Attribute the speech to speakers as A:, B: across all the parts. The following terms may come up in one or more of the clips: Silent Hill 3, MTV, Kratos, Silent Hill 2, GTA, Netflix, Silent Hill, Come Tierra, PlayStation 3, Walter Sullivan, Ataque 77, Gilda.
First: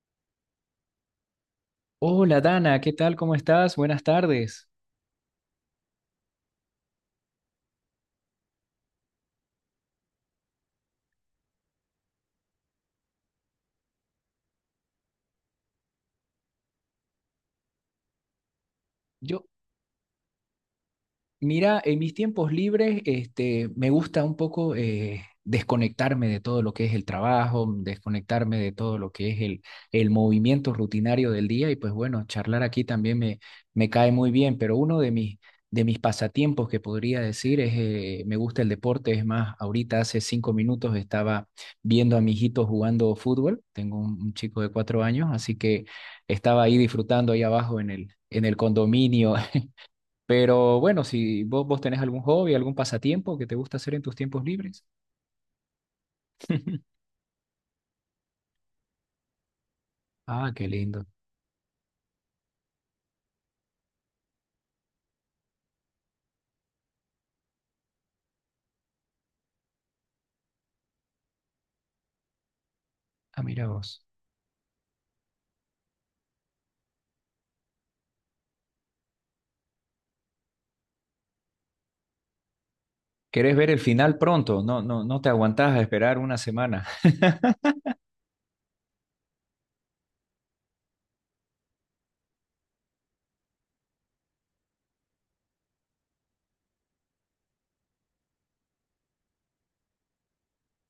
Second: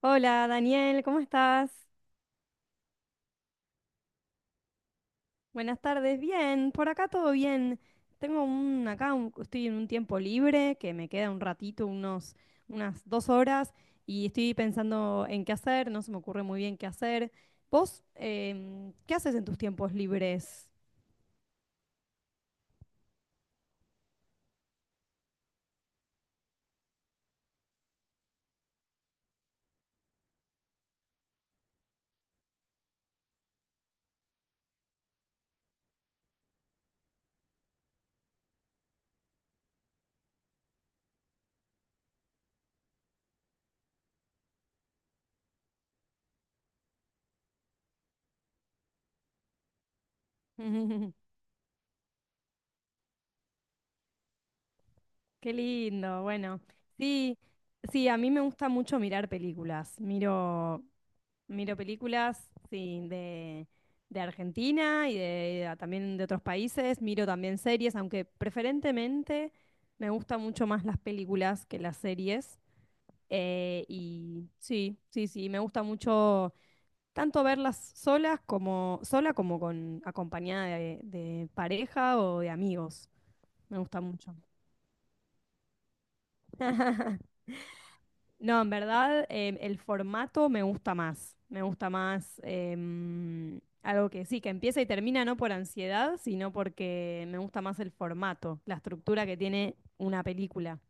A: Hola Daniel, ¿cómo estás?
B: Hola Dana, ¿qué tal? ¿Cómo estás? Buenas tardes.
A: Buenas tardes, bien, por acá todo bien. Tengo estoy en un tiempo libre que me queda un ratito, unas dos horas, y estoy pensando en qué hacer, no se me ocurre muy bien qué hacer. ¿Vos qué haces
B: Yo,
A: en tus tiempos libres?
B: mira, en mis tiempos libres, este, me gusta un poco desconectarme de todo lo que es el trabajo, desconectarme de todo lo que es el movimiento rutinario del día y pues bueno, charlar aquí también me cae muy bien, pero uno de mis pasatiempos que podría decir es, me gusta el deporte, es más, ahorita hace 5 minutos estaba viendo a mi hijito jugando fútbol, tengo un chico de 4 años, así que estaba ahí disfrutando ahí abajo en el condominio. Pero bueno, si vos tenés algún hobby, algún pasatiempo que te gusta hacer en tus tiempos libres.
A: Qué lindo, bueno. Sí, sí, a mí me gusta mucho mirar películas.
B: Ah, qué
A: Miro
B: lindo.
A: Miro películas, sí, de Argentina y de, también de otros países. Miro también series, aunque preferentemente me gustan mucho más las películas que las series.
B: Ah, mira vos.
A: Y sí, sí, sí, me gusta mucho tanto verlas solas como sola como con acompañada de pareja o de amigos.
B: ¿Querés ver
A: Me
B: el
A: gusta
B: final
A: mucho.
B: pronto? No, no, no te aguantás a esperar una semana.
A: No, en verdad el formato me gusta más. Me gusta más algo que sí, que empieza y termina no por ansiedad, sino porque me gusta más el formato, la estructura que tiene una película.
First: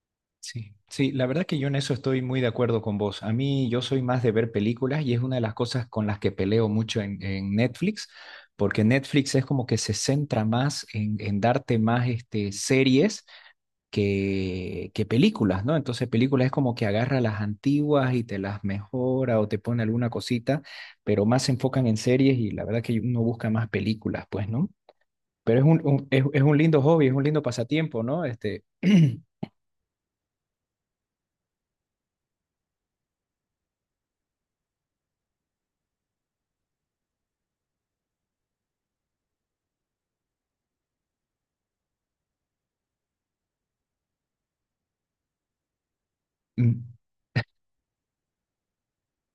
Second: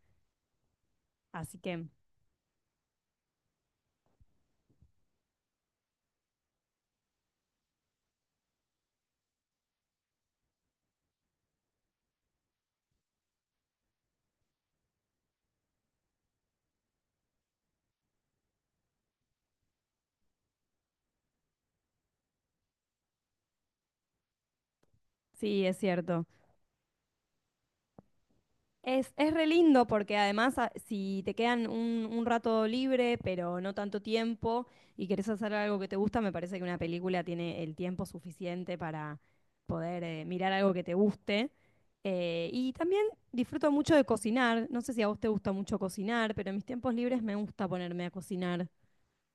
B: Sí, sí, la verdad que
A: Así
B: yo en
A: que
B: eso estoy muy de acuerdo con vos. A mí yo soy más de ver películas y es una de las cosas con las que peleo mucho en Netflix, porque Netflix es como que se centra más en darte más este, series que películas, ¿no? Entonces películas es como que agarra las antiguas y te las mejora o te pone alguna cosita, pero más se enfocan en series y la verdad que uno busca más películas, pues, ¿no? Pero es
A: sí, es
B: un, un- es,
A: cierto.
B: es un lindo hobby, es un lindo pasatiempo, ¿no? Este,
A: Es re lindo porque además si te quedan un rato libre, pero no tanto tiempo, y querés hacer algo que te gusta, me parece que una película tiene el tiempo suficiente para poder mirar algo que te guste. Y también disfruto mucho de cocinar. No sé si a vos te gusta mucho cocinar, pero en mis tiempos libres me gusta ponerme a cocinar.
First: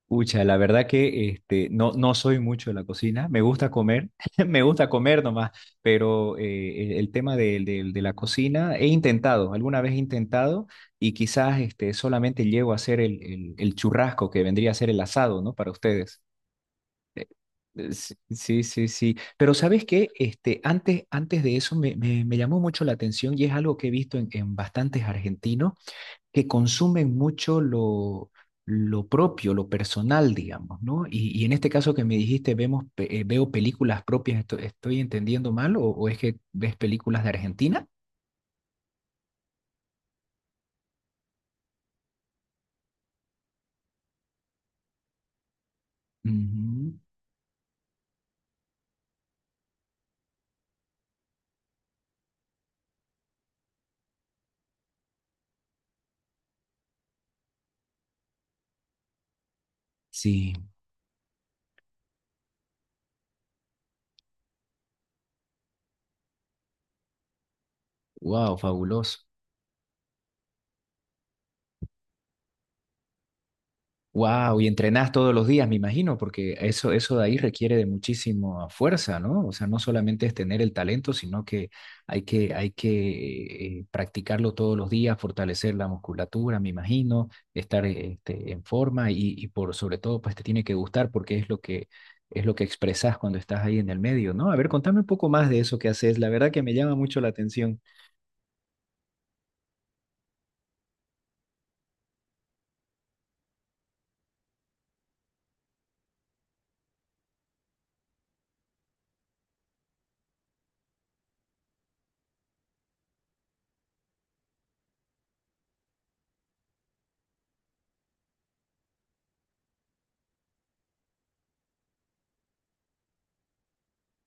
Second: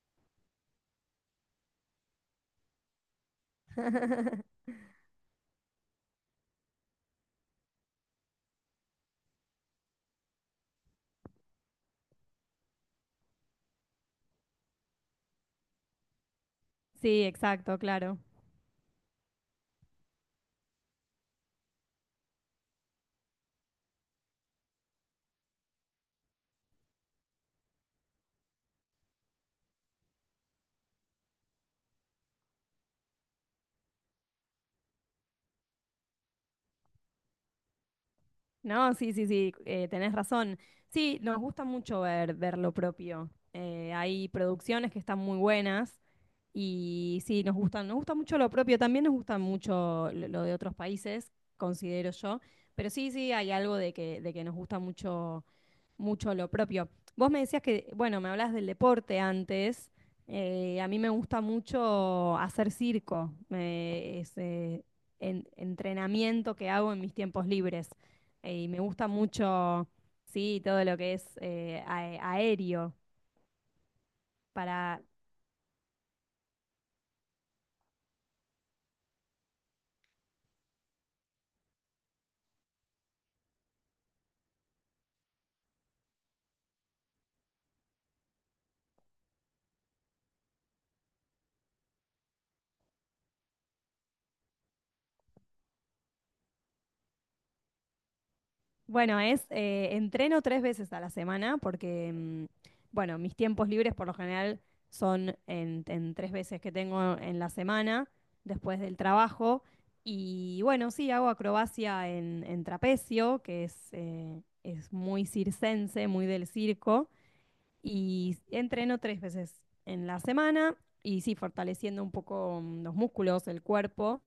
B: pucha, la verdad que este, no, no soy mucho de la cocina, me gusta comer, me gusta comer nomás, pero el tema de la cocina he intentado, alguna vez he intentado y quizás este, solamente llego a hacer el churrasco que vendría a ser el asado, ¿no? Para ustedes.
A: Sí, exacto,
B: Sí,
A: claro.
B: sí, sí, sí. Pero ¿sabes qué? Este, antes de eso me llamó mucho la atención y es algo que he visto en bastantes argentinos que consumen mucho lo propio, lo personal, digamos, ¿no? Y en este caso que me dijiste, veo películas propias, ¿estoy entendiendo mal o es que ves películas de Argentina?
A: No, sí, sí, sí, tenés razón. Sí, nos gusta mucho ver, ver lo propio. Hay producciones que están muy buenas.
B: Ujú.
A: Y sí, nos gustan, nos gusta mucho lo propio, también nos gusta mucho lo de otros países, considero yo, pero sí, sí, hay algo de que nos gusta mucho, mucho lo propio. Vos me decías que, bueno, me hablas del deporte antes,
B: Sí,
A: a mí me gusta mucho hacer circo, entrenamiento que hago en mis tiempos libres,
B: wow,
A: y me gusta
B: fabuloso.
A: mucho, sí, todo lo que es aéreo.
B: Wow, y
A: Para,
B: entrenás todos los días, me imagino, porque eso de ahí requiere de muchísima fuerza, ¿no? O sea, no solamente es tener el talento, sino que hay que practicarlo todos los días, fortalecer la musculatura, me imagino, estar este, en forma y por sobre todo, pues te tiene que gustar porque es lo que expresas cuando estás ahí en el medio, ¿no? A ver, contame un poco más de eso que haces. La verdad que me llama mucho la atención.
A: bueno, es entreno tres veces a la semana porque, bueno, mis tiempos libres por lo general son en tres veces que tengo en la semana después del trabajo. Y bueno, sí, hago acrobacia en trapecio, que es muy circense, muy del circo. Y entreno tres veces en la semana y sí, fortaleciendo un poco los músculos, el cuerpo.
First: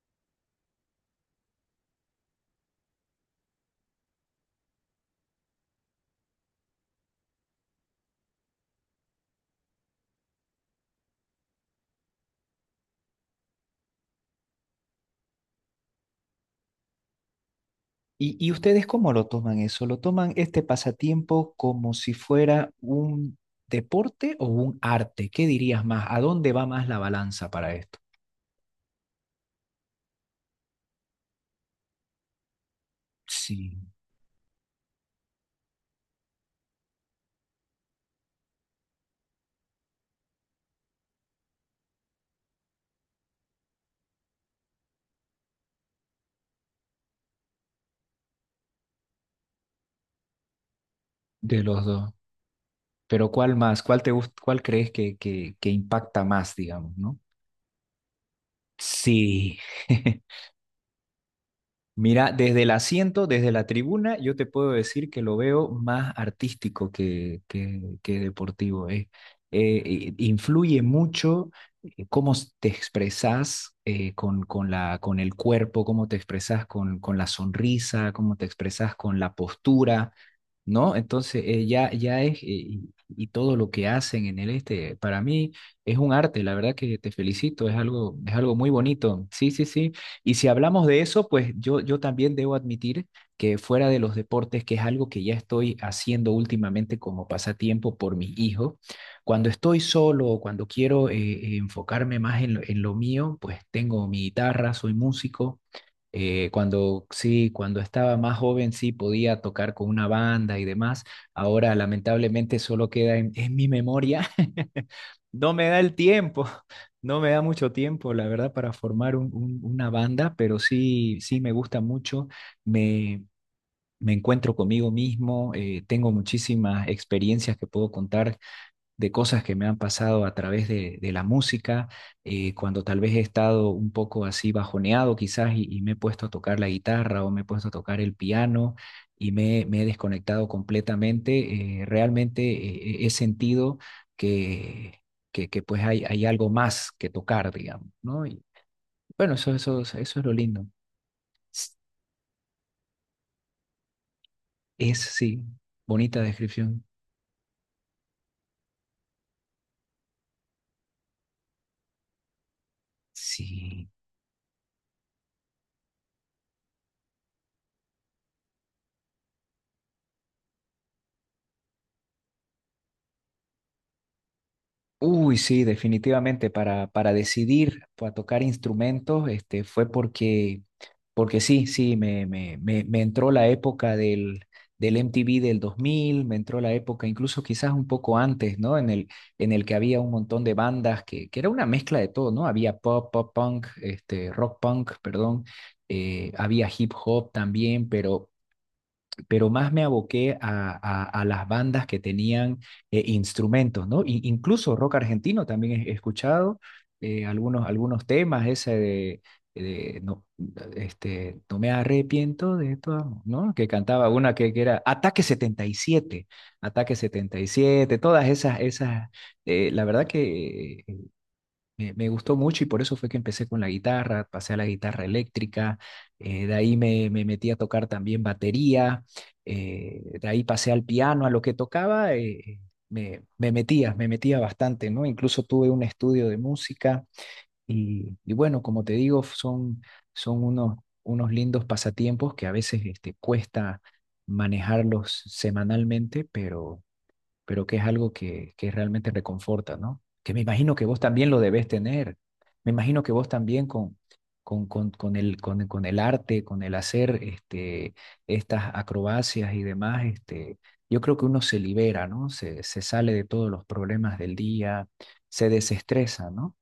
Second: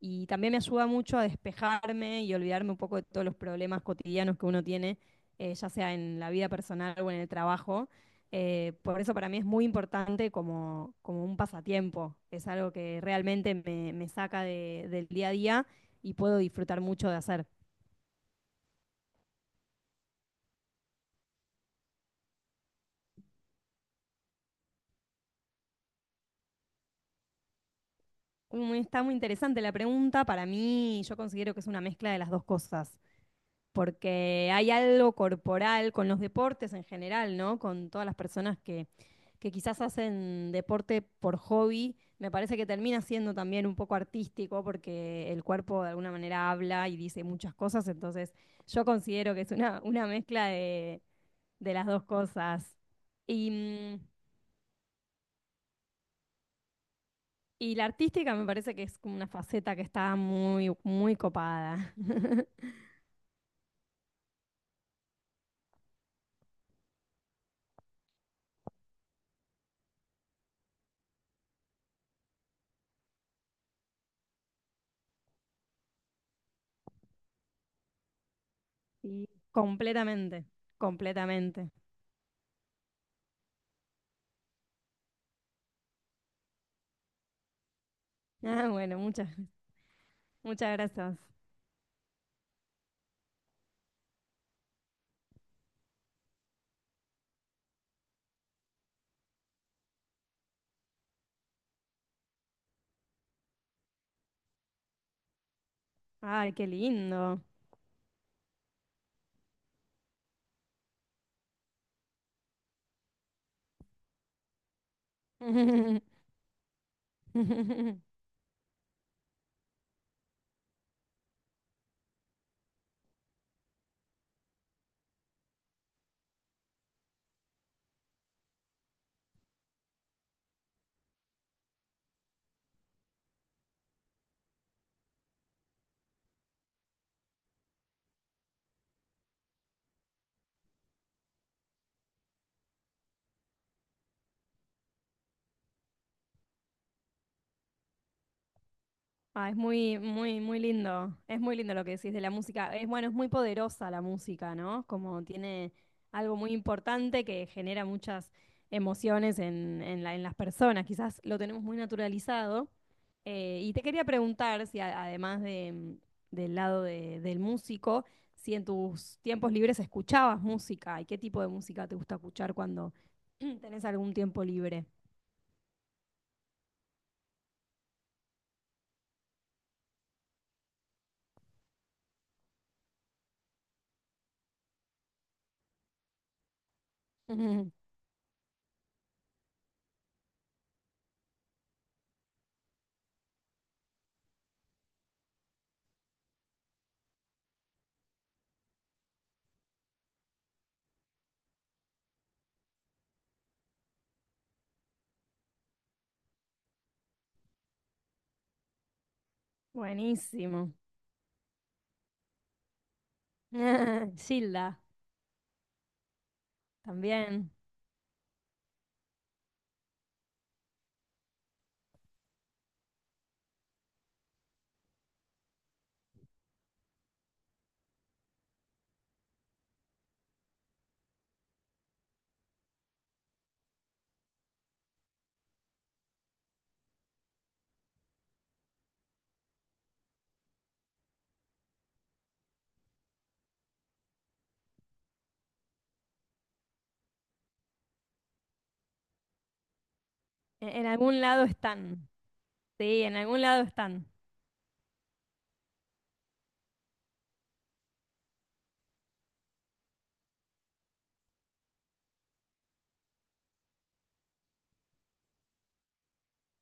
A: Y también me ayuda mucho a despejarme y olvidarme un poco de todos los problemas cotidianos que uno tiene, ya sea en la vida personal o en el trabajo. Por eso para mí es muy importante como, como un pasatiempo. Es algo que realmente me saca del día a día y puedo disfrutar mucho de hacer.
B: ¿Y ustedes cómo lo toman eso? ¿Lo toman este pasatiempo como si fuera un deporte o un arte? ¿Qué dirías más? ¿A dónde va más la balanza para esto?
A: Está muy interesante la pregunta. Para mí, yo considero que es una mezcla de las dos cosas,
B: Sí,
A: porque hay algo corporal con los deportes en general, ¿no? Con todas las personas que quizás hacen deporte por hobby, me parece que termina siendo también un poco artístico porque el cuerpo de alguna manera habla y dice muchas cosas, entonces yo considero que es una mezcla
B: de
A: de
B: los
A: las dos
B: dos.
A: cosas.
B: Pero
A: Y,
B: ¿cuál más?
A: mm,
B: ¿ Cuál crees que impacta más, digamos, ¿no?
A: y la artística me parece que es como una
B: Sí.
A: faceta que está muy, muy copada.
B: Mira, desde el asiento, desde la tribuna, yo te puedo decir que lo veo más artístico que, que deportivo. Influye mucho cómo te expresas con el cuerpo, cómo te expresas con la sonrisa, cómo te expresas con
A: Sí.
B: la postura.
A: Completamente,
B: ¿No? Entonces,
A: completamente.
B: ya es, y todo lo que hacen en el este, para mí es un arte, la verdad que te felicito, es algo muy
A: Ah, bueno,
B: bonito,
A: muchas.
B: sí, sí, sí. Y si
A: Muchas
B: hablamos de
A: gracias.
B: eso, pues yo también debo admitir que fuera de los deportes, que es algo que ya estoy haciendo últimamente como pasatiempo por mi hijo, cuando estoy solo o cuando quiero enfocarme más en lo mío, pues tengo mi guitarra, soy músico.
A: Ay, qué
B: Cuando
A: lindo.
B: sí, cuando estaba más joven sí podía tocar con una banda y demás. Ahora lamentablemente solo queda en mi memoria. No me da el tiempo, no me da mucho tiempo, la verdad, para formar una banda, pero sí, sí me gusta mucho. Me, me encuentro conmigo mismo, tengo muchísimas experiencias que puedo contar de cosas que me han pasado a través de la música, cuando tal vez he estado un poco así bajoneado quizás y me he puesto a tocar la guitarra o me he puesto a tocar el piano y me he desconectado completamente, realmente he sentido que, que pues hay algo más que tocar, digamos, ¿no? Y bueno,
A: Ah,
B: eso,
A: es
B: eso, eso
A: muy,
B: es lo
A: muy, muy
B: lindo.
A: lindo. Es muy lindo lo que decís de la música. Es bueno, es muy poderosa la música, ¿no?
B: Es,
A: Como
B: sí,
A: tiene
B: bonita
A: algo muy
B: descripción.
A: importante que genera muchas emociones en las personas. Quizás lo tenemos muy naturalizado. Y te
B: Sí.
A: quería preguntar si además de, del lado del músico, si en tus tiempos libres escuchabas música y qué tipo de música te gusta escuchar cuando tenés algún tiempo libre.
B: Uy, sí, definitivamente para decidir a tocar instrumentos, este, fue porque sí, sí, me entró la época del MTV del 2000 me entró la época incluso quizás un poco antes, ¿no? En el que había un montón de bandas que era una mezcla de todo, ¿no? Había pop, pop punk, este, rock punk, perdón, había hip hop también, pero más me aboqué a las bandas que tenían instrumentos, ¿no? Incluso rock argentino también he escuchado algunos temas, ese de no,
A: Buenísimo.
B: este, no me arrepiento de tu amor, ¿no? Que cantaba una que
A: Gilda.
B: era Ataque 77, Ataque
A: También,
B: 77, todas esas, esas, la verdad que me gustó mucho y por eso fue que empecé con la guitarra, pasé a la guitarra eléctrica, de ahí me metí a tocar también batería, de ahí pasé al piano, a lo que tocaba, me metía bastante, ¿no? Incluso tuve un estudio de música y bueno, como te digo, son unos lindos pasatiempos que a veces este, cuesta manejarlos semanalmente, pero que es algo que, realmente reconforta, ¿no? Que me imagino que
A: en
B: vos
A: algún
B: también lo
A: lado
B: debes
A: están,
B: tener. Me
A: sí,
B: imagino que
A: en
B: vos
A: algún lado
B: también con,
A: están,
B: con, con, con el, con, con el arte, con el hacer este, estas acrobacias y demás, este, yo creo que uno se libera, ¿no? Se sale de todos los problemas del día, se desestresa, ¿no?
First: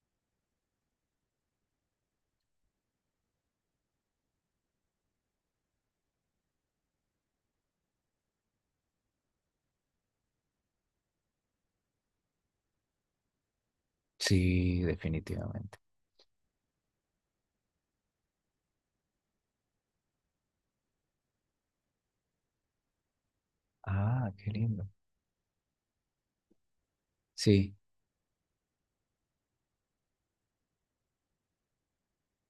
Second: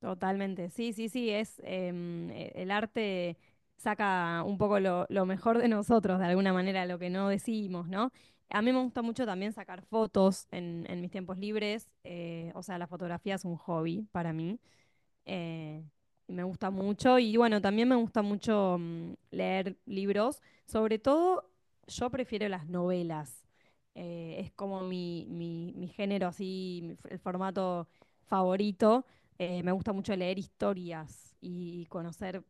A: totalmente. Sí, sí, sí, es el arte saca un poco lo mejor de nosotros, de alguna manera, lo que no decimos, ¿no? A mí me gusta mucho también sacar fotos en mis tiempos libres, o sea, la fotografía es un hobby para mí.
B: Sí, definitivamente.
A: eh, Me gusta mucho y bueno, también me gusta mucho leer libros. Sobre todo, yo prefiero las novelas.
B: Ah, qué
A: Es como
B: lindo.
A: mi género así, el
B: Sí.
A: formato favorito. Me gusta mucho leer historias y conocer,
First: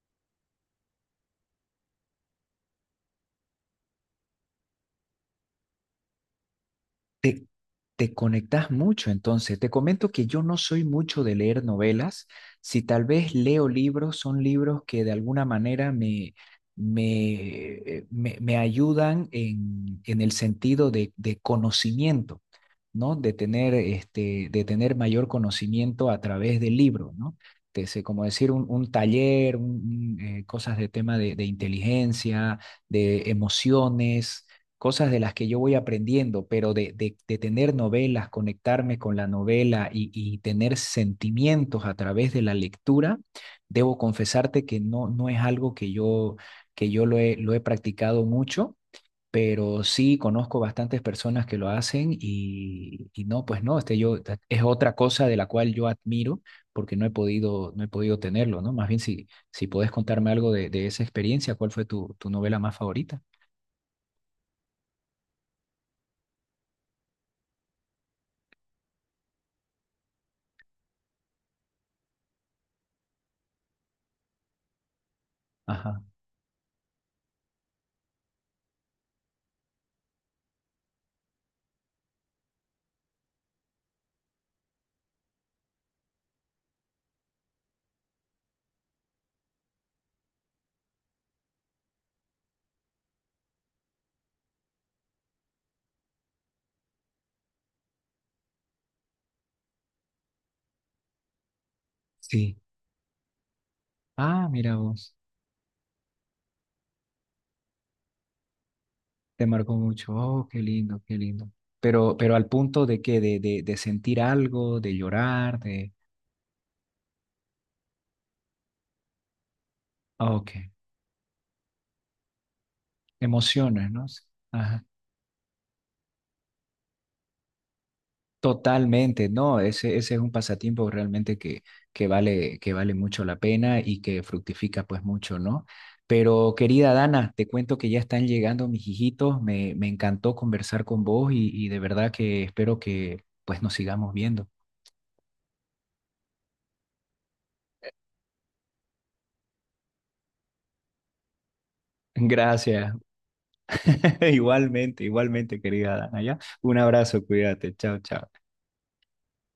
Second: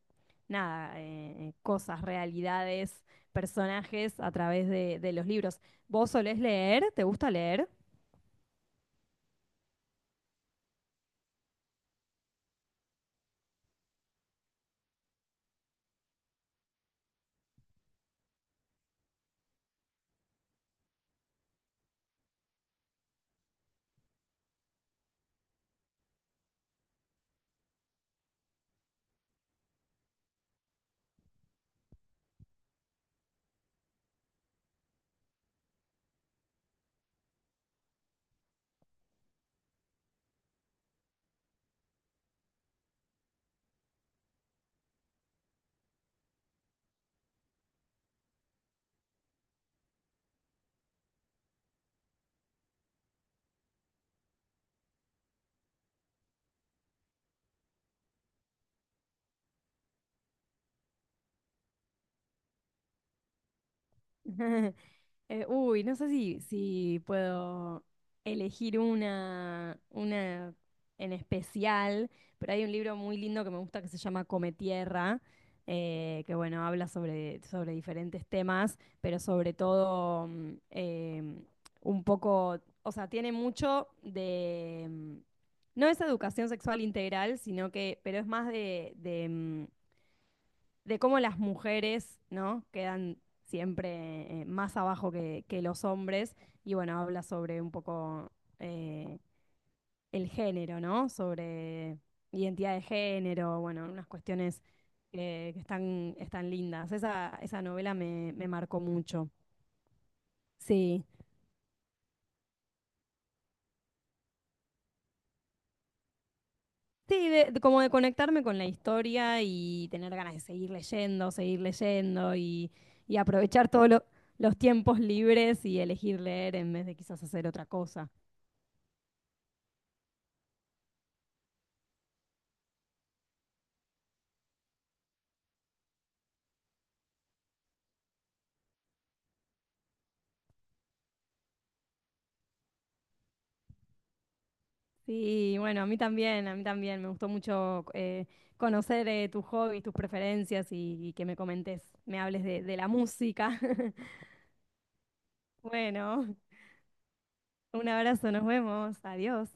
A: nada, cosas, realidades, personajes a través de los libros. ¿Vos solés leer? ¿Te gusta
B: Te,
A: leer?
B: te conectas mucho, entonces. Te comento que yo no soy mucho de leer novelas. Si tal vez leo libros, son libros que de alguna manera me, me ayudan en el sentido de conocimiento, ¿no? De tener, este, de tener mayor conocimiento a través del libro, ¿no? Te sé, como decir, un taller, cosas de tema de inteligencia, de emociones, cosas de las que yo voy aprendiendo, pero de tener novelas, conectarme con la novela y tener sentimientos a través de la lectura, debo confesarte que no, no es algo que yo lo he practicado mucho. Pero sí conozco bastantes personas que lo hacen y no, pues no, este yo, es otra cosa de la cual yo admiro porque no he podido, no he podido tenerlo, ¿no? Más bien si podés contarme algo de esa experiencia, ¿cuál fue tu novela más favorita?
A: Uy, no sé si, si puedo elegir una en especial, pero hay un libro muy lindo que me gusta que se llama Come Tierra,
B: Ajá,
A: que bueno, habla sobre, sobre diferentes temas, pero sobre todo em, un poco, o sea, tiene mucho de, no es educación sexual integral, sino que, pero es más de cómo las mujeres, ¿no? Quedan siempre más abajo que los hombres. Y bueno, habla sobre un poco eh, el género, ¿no? Sobre
B: sí.
A: identidad de género, bueno, unas
B: Ah,
A: cuestiones
B: mira vos,
A: que están, están lindas. Esa novela me marcó mucho.
B: te marcó mucho. Oh, qué lindo,
A: Sí.
B: qué lindo. Pero al punto de que de sentir algo, de llorar, de...
A: Sí, como de conectarme con la historia y tener ganas
B: Ah,
A: de
B: ok,
A: seguir leyendo y aprovechar
B: emociones,
A: todos
B: ¿no?
A: los
B: Ajá.
A: tiempos libres y elegir leer en vez de quizás hacer otra cosa.
B: Totalmente, no, ese es un pasatiempo realmente que vale mucho la pena y que fructifica pues mucho, ¿no? Pero querida Dana, te cuento que ya están llegando mis hijitos, me encantó conversar con vos y de verdad que espero que pues nos sigamos viendo.
A: Sí, bueno, a mí también, a mí también. Me gustó mucho conocer tus hobbies, tus preferencias y que me comentes, me hables de la
B: Gracias.
A: música.
B: Igualmente, igualmente, querida Dana,
A: Bueno,
B: ¿ya? Un abrazo, cuídate,
A: un
B: chao,
A: abrazo,
B: chao.
A: nos vemos, adiós.